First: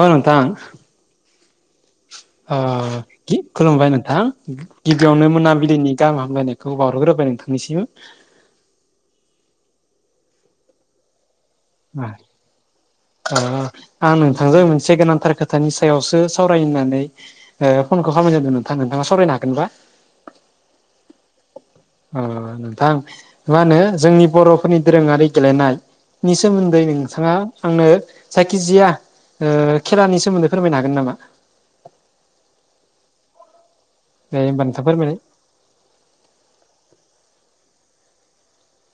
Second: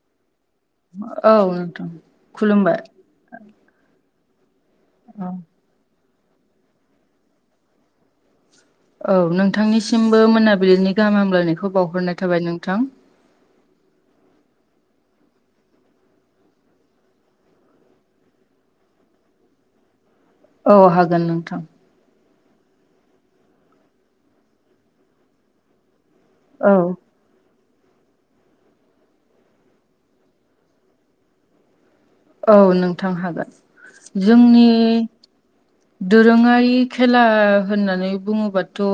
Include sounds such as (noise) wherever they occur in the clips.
ओ नोंथां। औ नोंथां ओ खुलुमबाय गि खुलुमबाय नोंथां गिबियावनो मोनाबि लिनि गाहाम हामलायनायखौ बावहरग्रोबाय नोंथांनिसिम औ नोंथांनिसिमबो मोनाबिलिनि गाहाम हामलायनायखौ बावहरनाय थाबाय नोंथां। ओ आं नोंथांजों मोनसे गोनांथार खोथानि सायावसो सावरायनो होननानै ओ फनखौ खालामाय जादों नोंथां नोंथाङा सावरायनो हागोनबा? औ हागोन नोंथां अ नोंथां मा होनो जोंनि बर'फोरनि दोरोङारि गेलेनाय नि सोमोनदै नों नोंथाङा आंनो जायखिजाया खेलानि सोमोन्दै फोरमायनो हागोन नामा। औ नोंथां हागोन होमबा जोंनि नोंथां फोरमायलाय दोरोङारि खेला होननानै बुङोबाथ'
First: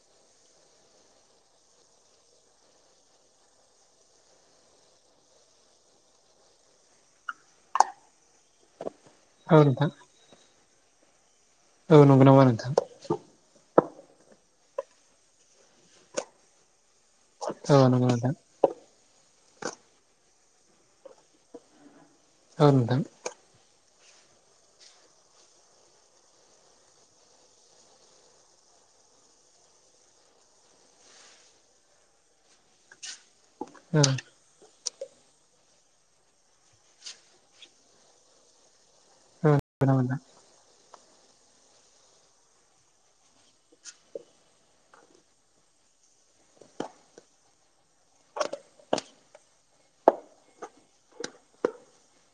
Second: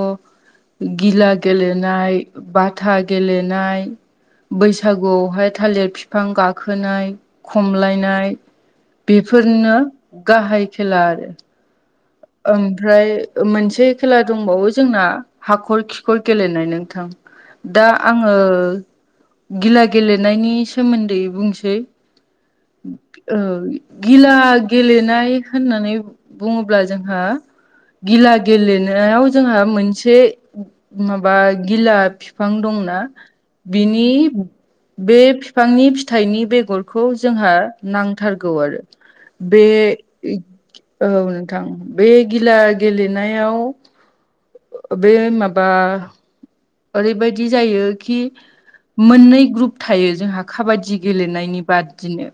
गिला गेलेनाय बाथा गेलेनाय बैसागुआवहाय थालिर बिफां गाखोनाय खमलायनाय औ बेफोरनो नोंथां गाहाय खेला आरो। औ नंगौ नामा नोंथां ओमफ्राय मोनसे खेला दंबावो जोंना हाखर खिखर गेलेनाय नोंथां। औ दा नंगौ नोंथां आङो गिला गेलेनायनि सोमोन्दै बुंसै औ नोंथां औ गिला गेलेनाय होननानै बुङोब्ला जोंहा गिला गेलेनायाव जोंहा मोनसे माबा गिला बिफां दंना औ बिनि बे बिफांनि फिथाइनि बेगरखौ जोंहा नांथारगौ आरो औ बे नंगौ नामा नोंथां औ नोंथां बे गिला गेलेनायाव बे माबा ओरैबायदि जायो खि मोननै ग्रुप थायो जोंहा खाबादि गेलेनायनि बादिनो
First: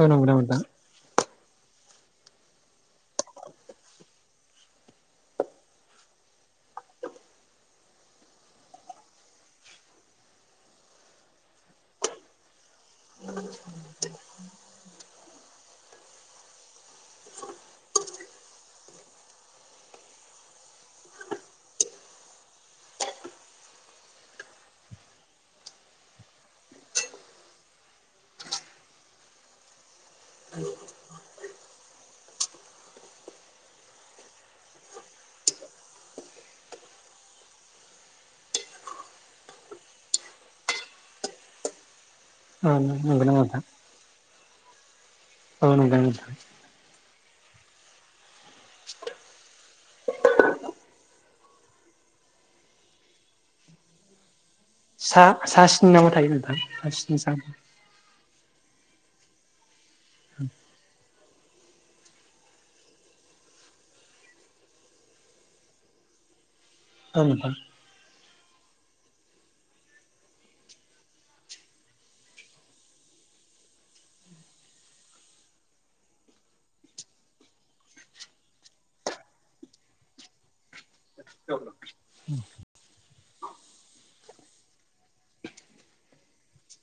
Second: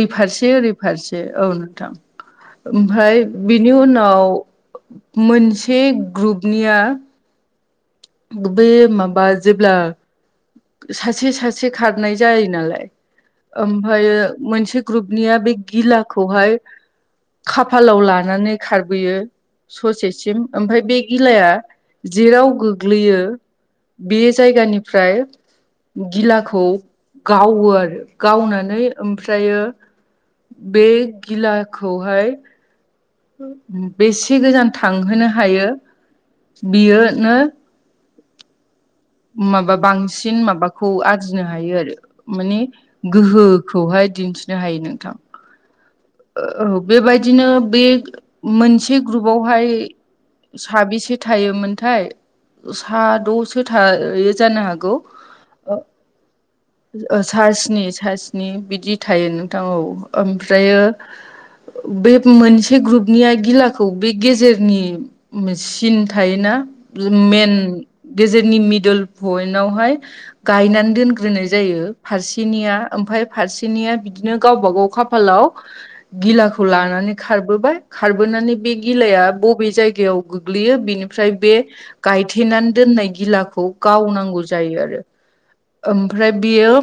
औ नंगौ नामा फारसे नोंथां ओरै फारसे औ नोंथां। ओमफ्राय बिनि उनाव मोनसे ग्रुपनिया बे माबा जेब्ला सासे सासे खारनाय जायो नालाय ओमफ्रायायो मोनसे ग्रुपनिया बे गिलाखौहाय खाफालाव लानानै खारबोयो ससेसिम ओमफ्राय बे गिलाया जेराव गोग्लैयो बे जायगानिफ्राय गिलाखौ गावो आरो गावनानै ओमफ्रायो बे गिलाखौहाय बेसे गोजान थांहोनो हायो बियोनो माबा बांसिन माबाखौ आरजिनो हायो आरो। माने औ नंगौ नामा नोंथां गोहोखौहाय दिन्थिनो हायो नोंथां। औ नुबाय नोंथां। औ बेबायदिनो बे मोनसे ग्रुपावहाय साबेसे थायोमोनथाय साद'सो थायो जानो हागो सा सा स्नि नामा थायो नोंथां सा स्नि गौ सा स्नि सा स्नि नि बिदि थायो नोंथां औ ओमफ्रायो बे मोनसे ग्रुपनिया गिलाखौ बे गेजेरनि सिन थायोना बे औ नोंथां मेन गेजेरनि मिडोल पइन्टवहाय गायनानै दोनग्रोनाय जायो फारसेनिया ओमफफ्राय फारसेनिया बिदिनो गावबा गाव खाफालाव (inaudible) गिलाखौ लानानै खारबोबाय खारबोनानै बे गिलाया बबे जायगायाव गोग्लैयो बिनिफ्राय बे गायथेनानै दोननाय गिलाखौ गावनांगौ जायो आरो‌ ओमफ्राय बेयो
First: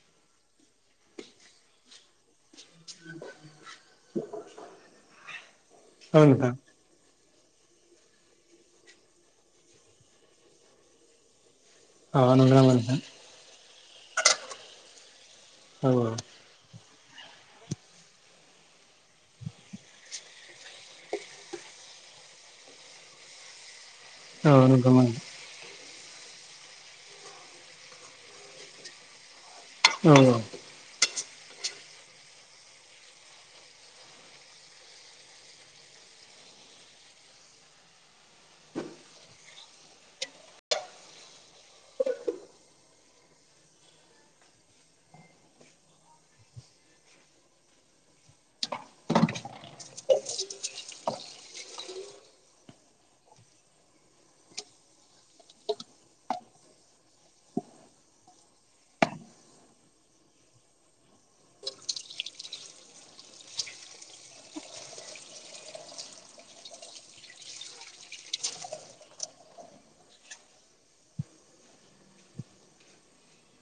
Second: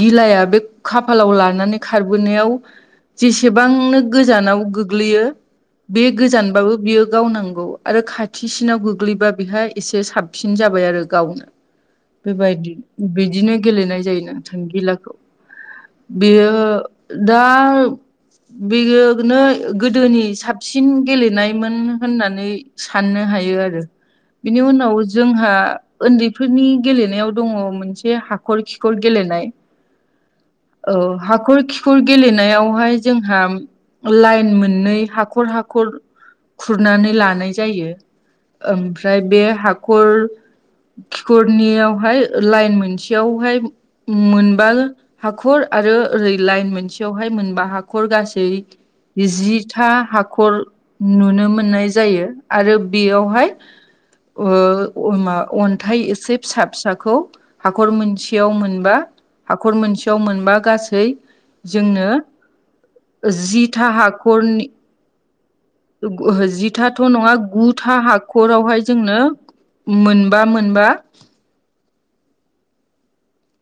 गिलाया बे खाप फालाव लानानै खारबोनायाव जेसेबांनो गोजानाव गोग्लैयो बे औ नोंथां गोजानबाबो बियो गावनांगौ आरो खाथिसिनाव गोग्लैबा बेहा एसे साबसिन जाबाय आरो गावनो औ नंगौ नामा बेबायदि नोंथां बिदिनो गेलेनाय जायो नोंथां गिलाखौ औ बेयो दा बेयोनो गोदोनि साबसिन गेलेनायमोन होननानै साननो हायो आरो। (inaudible) बिनि उनाव नामा नोंथां? जोंहा उन्दैफोरनि गेलेनायाव दङ मोनसे हाखर खिखर गेलेनाय। औ औ हाखर खिखर गेलेनायावहाय जोंहा लाइन मोननै हाखर हाखर खुरनानै लानाय जायो ओमफ्राय बे हाखर खिखरनियावहाय लाइन मोनसेयावहाय मोनबा हाखर आरो ओरै लाइन मोनसेयावहाय मोनबा हाखर गासै जिथा हाखर नुनो मोननाय जायो आरो बेयावहाय ओ मा अन्थाइ एसे फिसा फिसाखौ हाखर मोनसेयाव मोनबा हाखर मोनसे याव मोनबा गासै जोंनो जिथा हाखरनि जिथाथ' नङा गुथा हाखरावहाय जोंनो मोनबा मोनबा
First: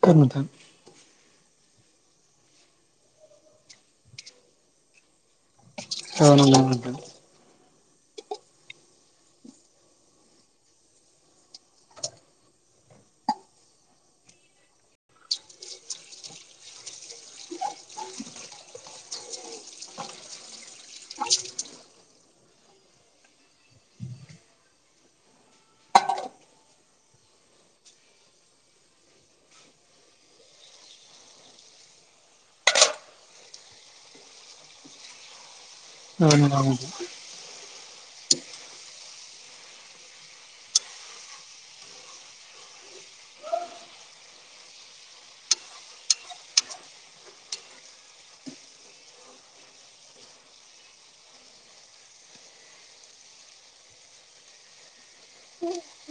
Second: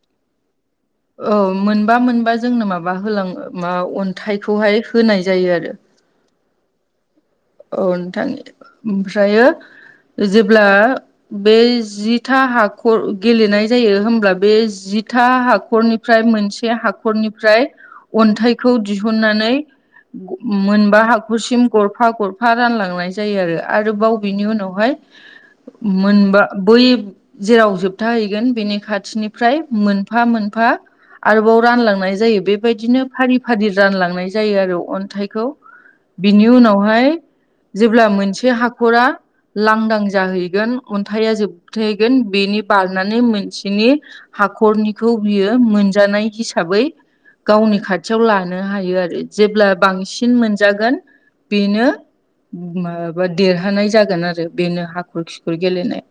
औ नोंथां औ मोनबा मोनबा जोंनो माबा होलां मा अन्थाइखौहाय होनाय जायो आरो। औ नंगौ नोंथां औ नोंथांनि ओमफ्राय जेब्ला बे जिथा हाखर गेलेनाय जायो होमब्ला बे जिथा हाखरनि फ्राय मोनसे हाखरनिफ्राय अन्थाइखौ दिहुननानै मोनबा हाखरसिम गरफा गर फा रानलांनाय जायो आरो आरो बाव बेनि उनावहाय मोनबा बै जेराव जोबथाहैगोन बेनि खाथिनिफ्राय मोनफा मोनफा आरोबाव रानलांनाय जायो बेबायदिनो फारि फारि रानलांनाय जायो आरो अन्थाइखौ बिनि उनावहाय जेब्ला मोनसे हाखरा लांदां जाहैगोन अन्थाइा जोबथैगोन बेनि बारनानै मोनसेनि हाखरनिखौ बियो मोनजानाय हिसाबै गावनि खाथियाव लानो हायो आरो जेब्ला बांसिन मोनजागोन बेनो माबाबा देरहानाय जागोन आरो बेनो हाखर खिखुर गेलेनाय।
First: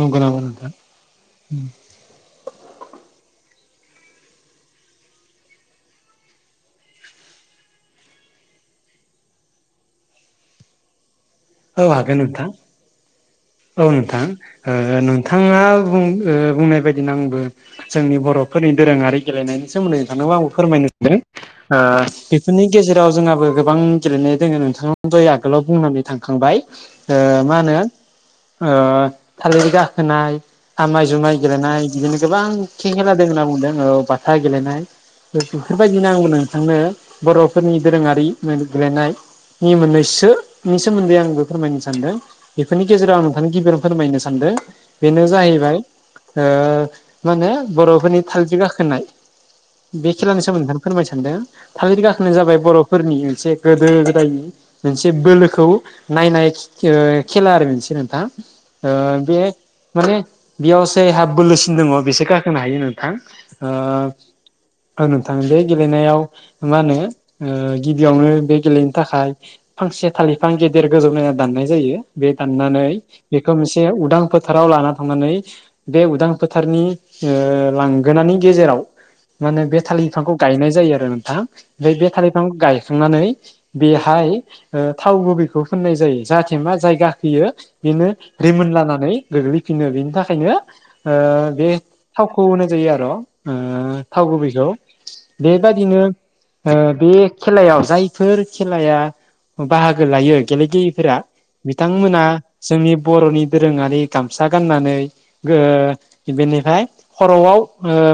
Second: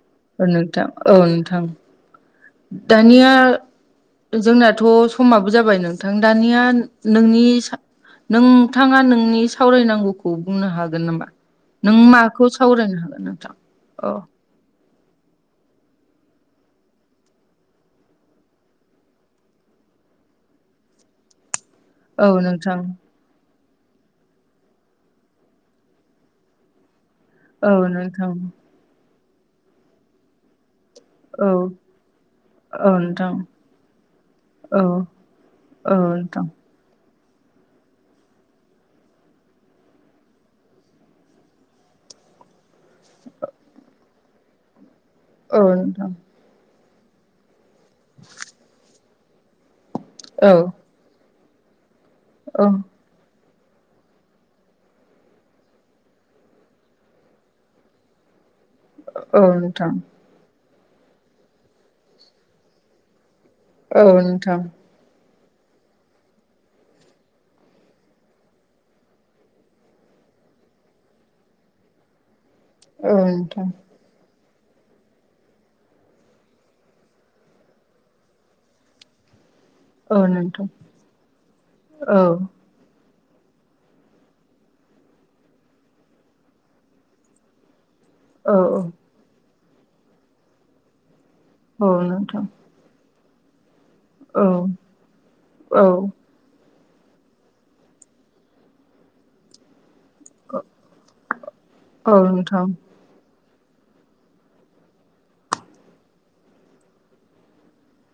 नंगौ नामा औ नोंथां औ नोंथां दानिया जोंनाथ' समाबो जाबाय नोंथां दानिया नोंनि नोंथाङा नोंनि सावरायनांगौ खौ बुंनो हागोन नामा औ नों हागोन माखौ नोंथां सावरायनो हागोन नोंथां औ नोंथां नोंथाङा बुंनाय बायदिनो आंबो जोंनि बर'फोरनि दोरोङारि गेलेनायनि सोमोन्दै नोंथांनोबो आंबो फोरमायनो सानदों औ बेफोरनि नोंथां गेजेराव जोंहाबो गोबां गेलेनाय दङो नोंथां जय आगोलाव बुंनानै थांखांबाय ओ मा होनो औ नोंथां ओ थालिर गाखोनाय आमाय जुमाइ औ गेलेनाय बिदिनो गोबां औ खे-खेला द नोंथां होनना बुंदों औ बाथा गेलेनाय औ औ बेफोरबायदिनो आंबो नोंथां नोंथांनो बर'फोरनि दोरोङारि गेलेनाय नि मोननैसोनि सोमोन्दै आं बे फोरमायनो सानदों बेफोरनि गेजेराव आं गिबियावनो फोरमायनो सानदों बेनो औ जाहैबाय नोंथां मा होने बर'फोरनि थालिर गाखोनाय बे खेलानि औ सोमोन्दैथनो फोरमाय सानदों। थालिर गाखोनाया जाबाय औ बर'फोरनि मोनसे गोदो गोदाय मोनसे बोलोखौ नायनाय खेला आरो मोनसे नोंथां। ओ बे नोंथां औ नोंथां माने बेयाव जायहा बोलोसिन दङ बेसो गाखोनो हायो नोंथां। औ ओ नोंथां। औ नोंथां बे गेलेनायाव मा होनो गिबियावनो बे गेलेनो थाखाय फांसे थालिर बिफां गेदेर गोजौ नायना दाननाय जायो। बे दाननानै बेखौ मोनसे उदां फोथाराव लाना थांनानै बे उदां फोथारनि लांगोनानि गेजेराव मा होनो बे थालिर औ बिफांखौ नोंथां गायनाय जायो आरो नोंथां ओमफ्राय बे औ थालिर बिफांखौ गायखांनानै बेहाय थाव गुबैखौ फुननाय जायो। जाहाथे मा जाय गाखोयो बेनो औ रिमोन लानानै गोग्लैफिनो। बेनि थाखायनो बे औ नोंथां थावखौ होनाय होयो आर' थाव औ गुबैखौ औ बेबादिनो ओ बे खेलायाव जायफोर खेलाया बाहागो लायो गेलेगिरिफोरा औ बिथांमोना नोंथां जोंनि बर'नि दोरोङारि गामसा गाननानै गो बेनिफ्राय खर'आव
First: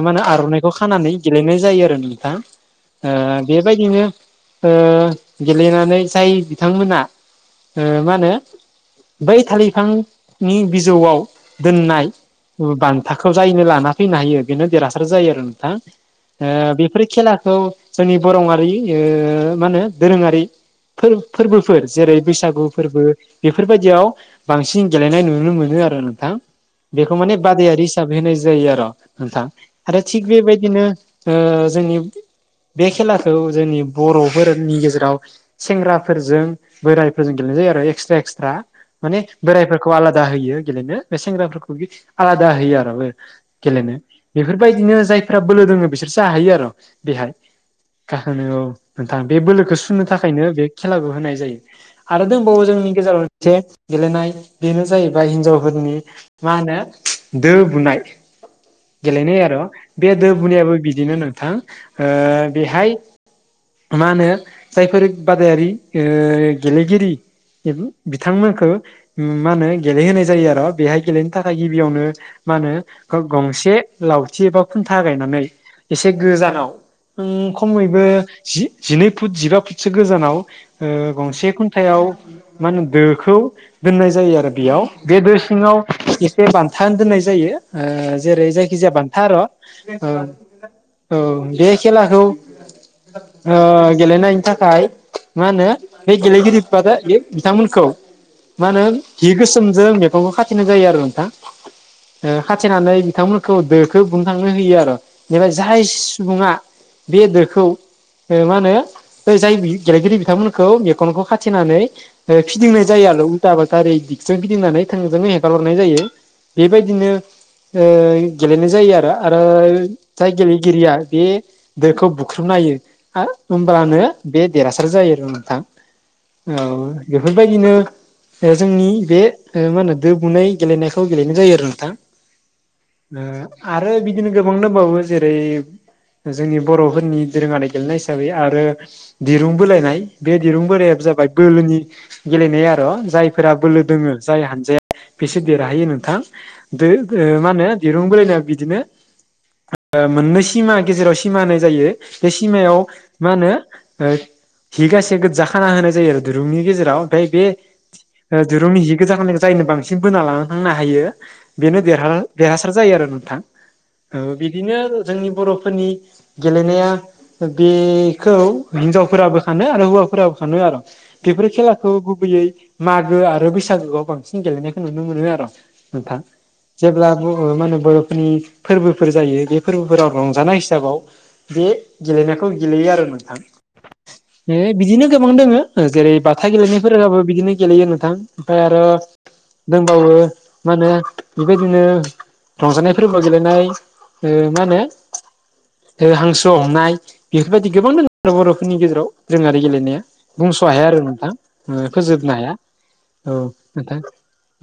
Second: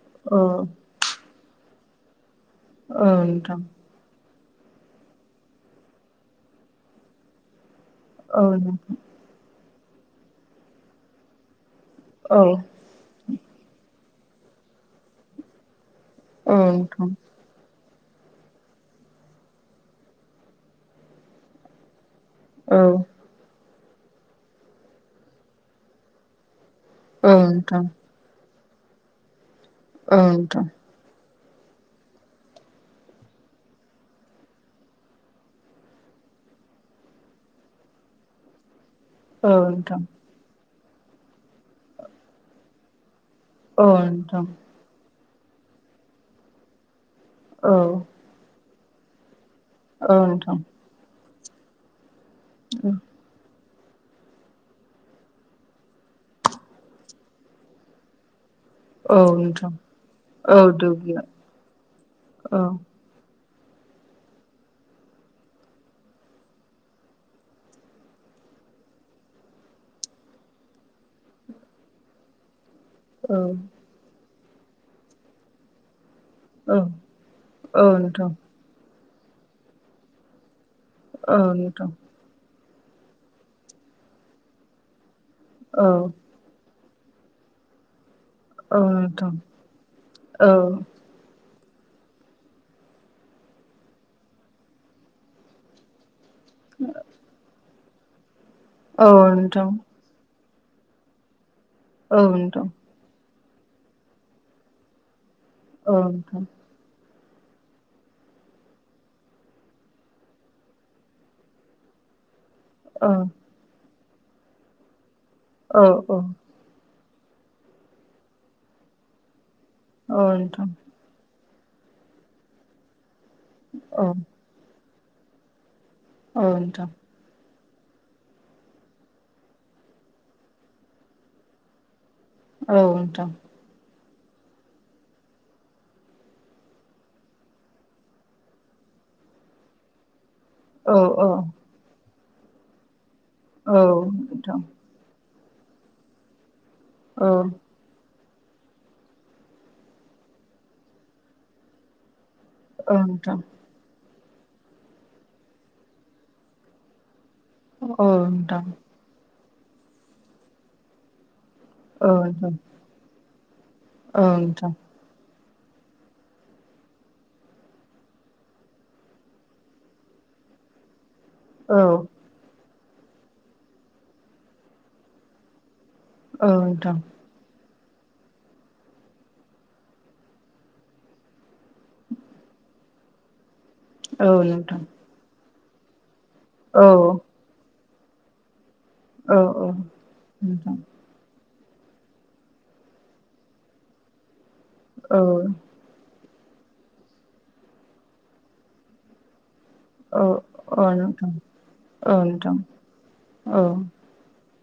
मान होनो औ आर'नाइखौ औ खानानै गेलेनाय जायो आरो नोंथा। ओ ब बे नोंथां बायदिनो गेलेनानै जाय बिथांमोना मा होनो औ नोंथां बै थालिरफांनि बिजौआव दोननाय औ बान थाखोआव जायैनो लाना फैनो हायो बेनो देरहासार जायो आरो नोंथां। औ बेफोर नोंथां खेला खौ जोंनि बरङारि ओ मा होनो दोरोङारि फोर-फोरबोफोर जेरै बैसाग गु औ फोरबो बेफोरबायदियाव बांसिन गेलेनाय नुनो मोनो आरो नोंथां। बेखौ औ माने नोंथां बादायारि हिसाब होनाय जायो आर' नोंथां आरो औ थिग नोंथां बेबायदिनो जोंनि बे खेलाखौ जोंनि बर'फोरनि गेजेराव सेंग्राफोरजों बोरायफोरजों गेलेनाय जायो आरो एक्सट्रा एक्सट्रा। माने औ बोराइफोरखौ नोंथां आलादा होयो गेलेनो बे सेंग्राफोरखौ आलादा होयो आर'। औ गेलेनो नोंथां बेफोरबायदिनो जायफ्रा बोलो दोङो बिसोर जाहैयो आरो बेहाय। औ। मा होनो औ नोंथां बे बोलोखौ सुनो औ थाखायनो नोंथां बे खेलाखौ होनाय जायो। आरो दंबावो जोंनि गेजेराव मोनसे गेलेनाय बेनो जाहैबाय हिन्जावफोरनि मा होनो दो बुनाय। औ गेलेनाय आर' नोंथां बे दो औ बुनायाबो बिदिनो दुब्लिया नोंथां औ बेहाय मा होनो जायफोर बादायारि गेलेगिरि बिथांमोनखो मा होनो गेलेहोनाय जायो आरो बेहाय गेलेनो थाखाय गिबियावनो मा होनो औ ग-गंसे लावथि एबा खुन्था गायनानै एसे गोजानाव औ औ खमैबो नोंथां जि-जिनै फुट, जिबा फुटसो गोजानाव औ गंसे नोंथां खुन्थायाव मा होनो दोखौ दोननाय जायो आरो बेयाव बे दो सिङाव औ बे बान्था होनो दोननाय जायो जेरै औ जायखिजाया बान्था नोंथां आर' औ औ बे खेलाखौ गेलेनायनि थाखाय मा होनो बे गेलेगिरिफोरा दा बिथांमोनखौ मा होनो हि औ नोंथां गोसोमजों मैगंखौ खाथिनाय जायो आरो नोंथां। औ नोंथां औ खाथिनानै बिथांमोन खौ दोखौ बुंखांनो होयो आरो बेनिफ्राय जाय नोंथां सुबुङा बे दोखौ मा होनो बेयै जाय गेलेगिरि बिथांमोनखौ मेखनखौ खाथिनानै फिदिंनाय जायो औ आरो उल्था फाल्था ओरै दिगजों फिदिंनानै थोंजोङै हेगारहरनाय औ जायो। औ बेबायदिनो गेलेनाय जायो आरो। आरो औ जाय नोंथां गेलेगिरिया बे दोखौ बुख्रुबनाय हो होमब्लानो औ बे देरहासार जायो आरो नोंथां औ बेफोरबायदिनो जोंनि बे मा होनो दो बुनाय गेलेनायखौ गेलेनाय जायो आरो नोंथां औ नोंथां आरो बिदिनो गोबां दंबावो जेरै जोंनि बर'फोरनि दोरोङारि गेलेनाय हिसाबै आरो दिरुं बोलायनाय बे दिरुं बोरायाया औ जाबाय औ बोलोनि गेलेनाय आरो' जायफोरा औ बोलो दोङो जाय नोंथां हानजाया बेसे देरहायो नोंथां दो औ ओ मा होनो दिरुं बोलायनाय बिदिनो मोननै सिमा गेजेराव सिमा होनाय जायो। बे सिमायाव मा नोंथां होनो हिगासे गोजा खाना होनाय जायो आरो दिरुंनि गेजेराव ओमफ्राय बे औ ओ नोंथां दिरुंनि जि गोजाखांनायखौ जायनो बांसिन बोना लां थांनो हायो बेनो औ देरहा नोंथां देरहासार जायो आरो नोंथां औ नोंथां बिदिनो जोंनि बर'फोरनि गेलेनाया बेखौ हिनजावफोराबो खानो आरो हौवाफोराबो खानो आरो बेफोर औ खेलाखौ गुबैयै मागो आरो बैसागोआव बांसिन गेलेनायखौ नुनो मोनो आरो नाथा औ नोंथां जेब्ला बुंडो माने बर'फोरनि फोरबोफोर जायो बे फोरबोफोराव रंजानाय हिसाबाव बे गेलेनायखौ गेलेयो आरो नोंथां औ ए नोंथां बिदिनो गोबां दङ जेरै बाथा औ गेलेनायफोराबो बिदिनो गेलेयो नोंथां ओमफ्राय आरो औ दंबावो मा नोंथां होनो बेबायदिनो रंजानायफोरबो गेलेनाय मा होनो औ हांसो हमनाय बेफोरबायदि गोबां द बर'फोरनि गेजेराव दोरोङारि गेलेनाया औ बुंस' हाया औ आरो नोंथां औ फोजोबनो हाया नोंथां औ नोंथां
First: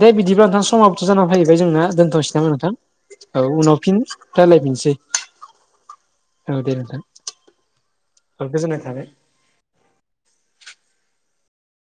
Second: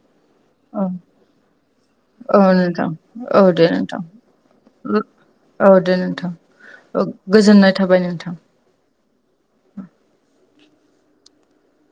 दे बिदिब्ला नोंथां औ समावथ' जानानै फैबाय जोंना दोनथ'सै औ नामा नोंथां औ दे उनाव फिन नोंथां रायलायफिनसै। औ दे नोंथां दे नोंथां औ गोजोननाय थाबाय नोंथां गोजोननाय थाबाय